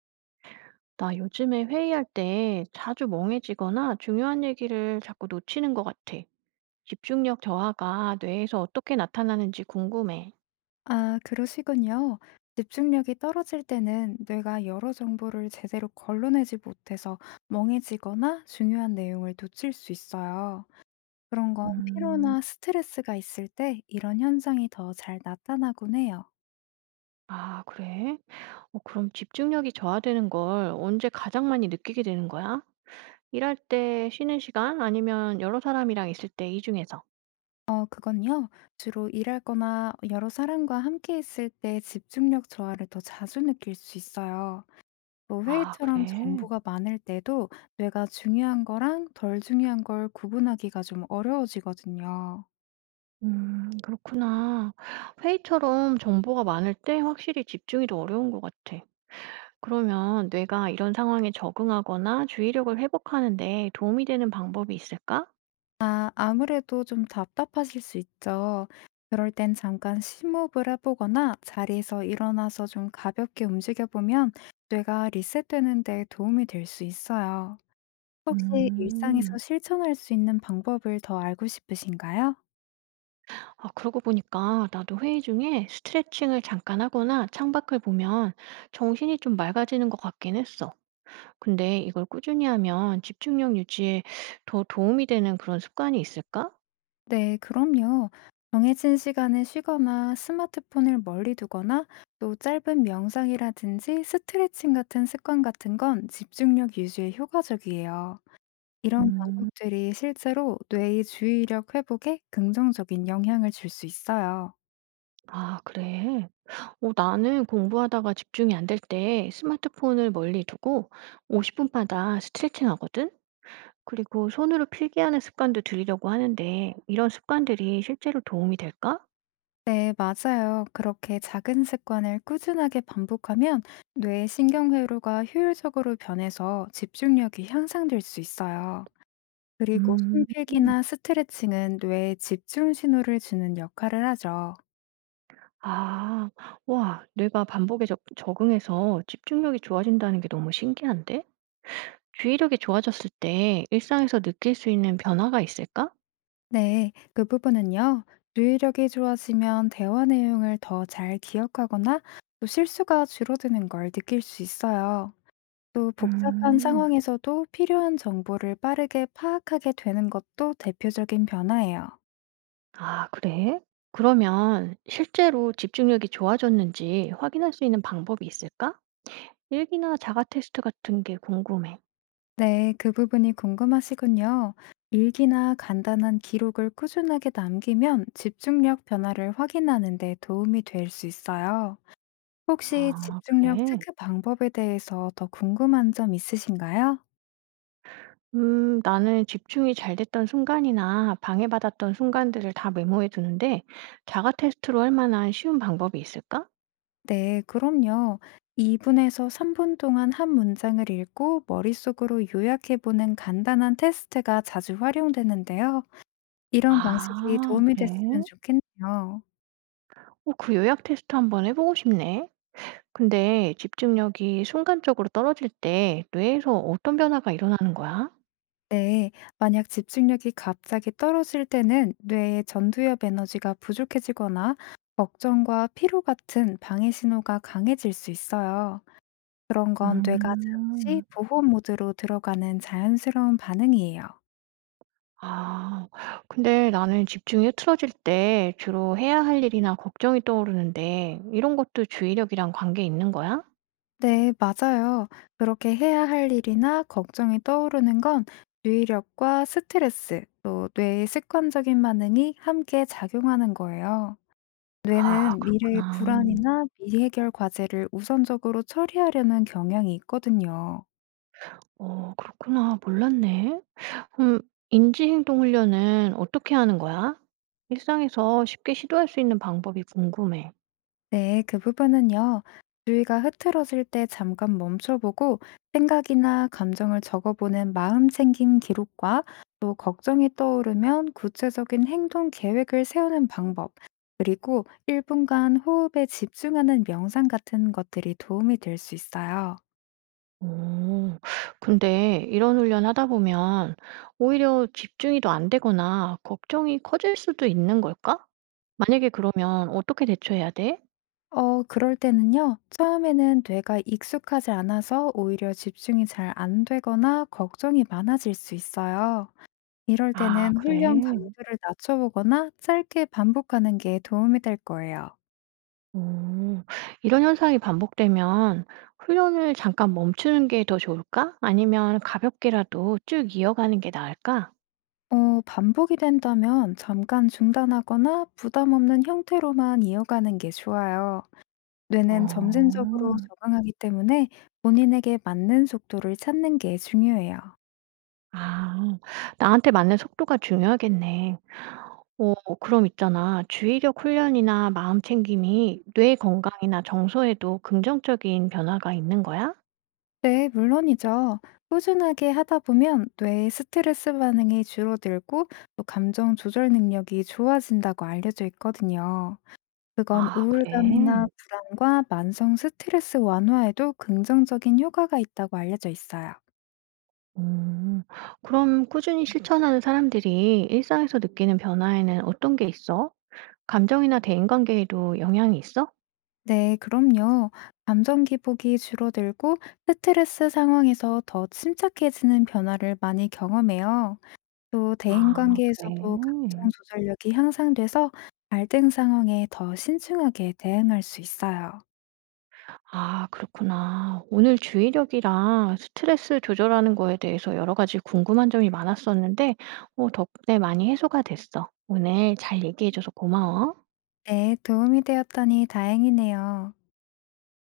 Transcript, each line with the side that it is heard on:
right: 나 요즘에 회의할 때 자주 멍해지거나 중요한 얘기를 자꾸 놓치는 것 같아. 집중력 저하가 뇌에서 어떻게 나타나는지 궁금해.
left: 아, 그러시군요. 집중력이 떨어질 때는 뇌가 여러 정보를 제대로 걸러내지 못해서 멍해지거나 중요한 내용을 놓칠 수 있어요. 그런 건
right: 음,
left: 피로나 스트레스가 있을 때 이런 현상이 더 잘 나타나곤 해요.
right: 아, 그래? 어, 그럼 집중력이 저하되는 걸 언제 가장 많이 느끼게 되는 거야? 일할 때 쉬는 시간 아니면 여러 사람이랑 있을 때 이 중에서.
left: 어, 그건요. 주로 일하거나 여러 사람과 함께 있을 때 집중력 저하를 더 자주 느낄 수 있어요. 또
right: 아,
left: 회의처럼
right: 그래?
left: 정보가 많을 때도 뇌가 중요한 거랑 덜 중요한 걸 구분하기가 좀 어려워지거든요.
right: 그렇구나. 회의처럼 정보가 많을 때 확실히 집중이 더 어려운 것 같아. 그러면 뇌가 이런 상황에 적응하거나 주의력을 회복하는데 도움이 되는 방법이 있을까?
left: 아, 아무래도 좀 답답하실 수 있죠. 그럴 땐 잠깐 심호흡을 해보거나 자리에서 일어나서 좀 가볍게 움직여보면 뇌가 리셋되는 데 도움이 될 수 있어요. 혹시 일상에서
right: 음,
left: 실천할 수 있는 방법을 더 알고 싶으신가요?
right: 아, 그러고 보니까 나도 회의 중에 스트레칭을 잠깐 하거나 창밖을 보면 정신이 좀 맑아지는 것 같긴 했어. 근데 이걸 꾸준히 하면 집중력 유지에 더 도움이 되는 그런 습관이 있을까?
left: 네, 그럼요. 정해진 시간에 쉬거나 스마트폰을 멀리 두거나 또 짧은 명상이라든지 스트레칭 같은 습관 같은 건 집중력 유지에 효과적이에요. 이런
right: 음,
left: 방법들이 실제로 뇌의 주의력 회복에 긍정적인 영향을 줄 수 있어요.
right: 아, 그래. 어, 나는 공부하다가 집중이 안 될 때 스마트폰을 멀리 두고 50분마다 스트레칭 하거든? 그리고 손으로 필기하는 습관도 들이려고 하는데 이런 습관들이 실제로 도움이 될까?
left: 네, 맞아요. 그렇게 작은 습관을 꾸준하게 반복하면 뇌의 신경회로가 효율적으로 변해서 집중력이 향상될 수 있어요. 그리고
right: 음.
left: 숨필기나 스트레칭은 뇌에 집중 신호를 주는 역할을 하죠.
right: 아, 와, 뇌가 반복에 적응해서 집중력이 좋아진다는 게 너무 신기한데? 주의력이 좋아졌을 때 일상에서 느낄 수 있는 변화가 있을까?
left: 네, 그 부분은요. 주의력이 좋아지면 대화 내용을 더 잘 기억하거나 또 실수가 줄어드는 걸 느낄 수 있어요. 또 복잡한
right: 음,
left: 상황에서도 필요한 정보를 빠르게 파악하게 되는 것도 대표적인 변화예요.
right: 아, 그래? 그러면 실제로 집중력이 좋아졌는지 확인할 수 있는 방법이 있을까? 일기나 자가 테스트 같은 게 궁금해.
left: 네, 그 부분이 궁금하시군요. 일기나 간단한 기록을 꾸준하게 남기면 집중력 변화를 확인하는 데 도움이 될 수 있어요. 혹시
right: 아,
left: 집중력
right: 그래?
left: 체크 방법에 대해서 더 궁금한 점 있으신가요?
right: 나는 집중이 잘 됐던 순간이나 방해받았던 순간들을 다 메모해 두는데 자가 테스트로 할 만한 쉬운 방법이 있을까?
left: 네, 그럼요. 2분에서 3분 동안 한 문장을 읽고 머릿속으로 요약해 보는 간단한 테스트가 자주 활용되는데요. 이런 방식이
right: 아,
left: 도움이 됐으면
right: 그래?
left: 좋겠네요.
right: 어, 그 요약 테스트 한번 해보고 싶네. 근데 집중력이 순간적으로 떨어질 때 뇌에서 어떤 변화가 일어나는 거야?
left: 네. 만약 집중력이 갑자기 떨어질 때는 뇌의 전두엽 에너지가 부족해지거나 걱정과 피로 같은 방해 신호가 강해질 수 있어요. 그런 건 뇌가 잠시
right: 음,
left: 보호 모드로 들어가는 자연스러운 반응이에요.
right: 아, 근데 나는 집중이 흐트러질 때 주로 해야 할 일이나 걱정이 떠오르는데 이런 것도 주의력이랑 관계 있는 거야?
left: 네, 맞아요. 그렇게 해야 할 일이나 걱정이 떠오르는 건 주의력과 스트레스, 또 뇌의 습관적인 반응이 함께 작용하는 거예요.
right: 아,
left: 뇌는 미래의
right: 그렇구나.
left: 불안이나 미해결 과제를 우선적으로 처리하려는 경향이 있거든요.
right: 어, 그렇구나. 몰랐네. 그럼 인지행동훈련은 어떻게 하는 거야? 일상에서 쉽게 시도할 수 있는 방법이 궁금해.
left: 네, 그 부분은요. 주의가 흐트러질 때 잠깐 멈춰보고 생각이나 감정을 적어보는 마음 챙김 기록과 또 걱정이 떠오르면 구체적인 행동 계획을 세우는 방법, 그리고 1분간 호흡에 집중하는 명상 같은 것들이 도움이 될 수 있어요.
right: 오, 근데 이런 훈련 하다 보면 오히려 집중이 더 안 되거나 걱정이 커질 수도 있는 걸까? 만약에 그러면 어떻게 대처해야 돼?
left: 어, 그럴 때는요, 처음에는 뇌가 익숙하지 않아서 오히려 집중이 잘 안 되거나 걱정이 많아질 수 있어요. 이럴
right: 아,
left: 때는
right: 그래.
left: 훈련 강도를 낮춰보거나 짧게 반복하는 게 도움이 될 거예요.
right: 오, 이런 현상이 반복되면 훈련을 잠깐 멈추는 게 더 좋을까? 아니면 가볍게라도 쭉 이어가는 게 나을까?
left: 어, 반복이 된다면 잠깐 중단하거나 부담 없는 형태로만 이어가는 게 좋아요. 뇌는 점진적으로
right: 어.
left: 적응하기 때문에 본인에게 맞는 속도를 찾는 게 중요해요.
right: 아. 나한테 맞는 속도가 중요하겠네. 어, 그럼 있잖아. 주의력 훈련이나 마음 챙김이 뇌 건강이나 정서에도 긍정적인 변화가 있는 거야?
left: 네, 물론이죠. 꾸준하게 하다 보면 뇌의 스트레스 반응이 줄어들고 또 감정 조절 능력이 좋아진다고 알려져 있거든요. 그건
right: 아, 그래?
left: 우울감이나 불안과 만성 스트레스 완화에도 긍정적인 효과가 있다고 알려져 있어요.
right: 음. 그럼 꾸준히 실천하는 사람들이 일상에서 느끼는 변화에는 어떤 게 있어? 감정이나 대인관계에도 영향이 있어?
left: 네, 그럼요. 감정 기복이 줄어들고 스트레스 상황에서 더 침착해지는 변화를 많이 경험해요. 또 대인
right: 아,
left: 관계에서도 감정
right: 그래?
left: 조절력이 향상돼서 갈등 상황에 더 신중하게 대응할 수 있어요.
right: 아, 그렇구나. 오늘 주의력이랑 스트레스 조절하는 거에 대해서 여러 가지 궁금한 점이 많았었는데 어, 덕분에 많이 해소가 됐어. 오늘 잘 얘기해 줘서 고마워.
left: 네, 도움이 되었다니 다행이네요.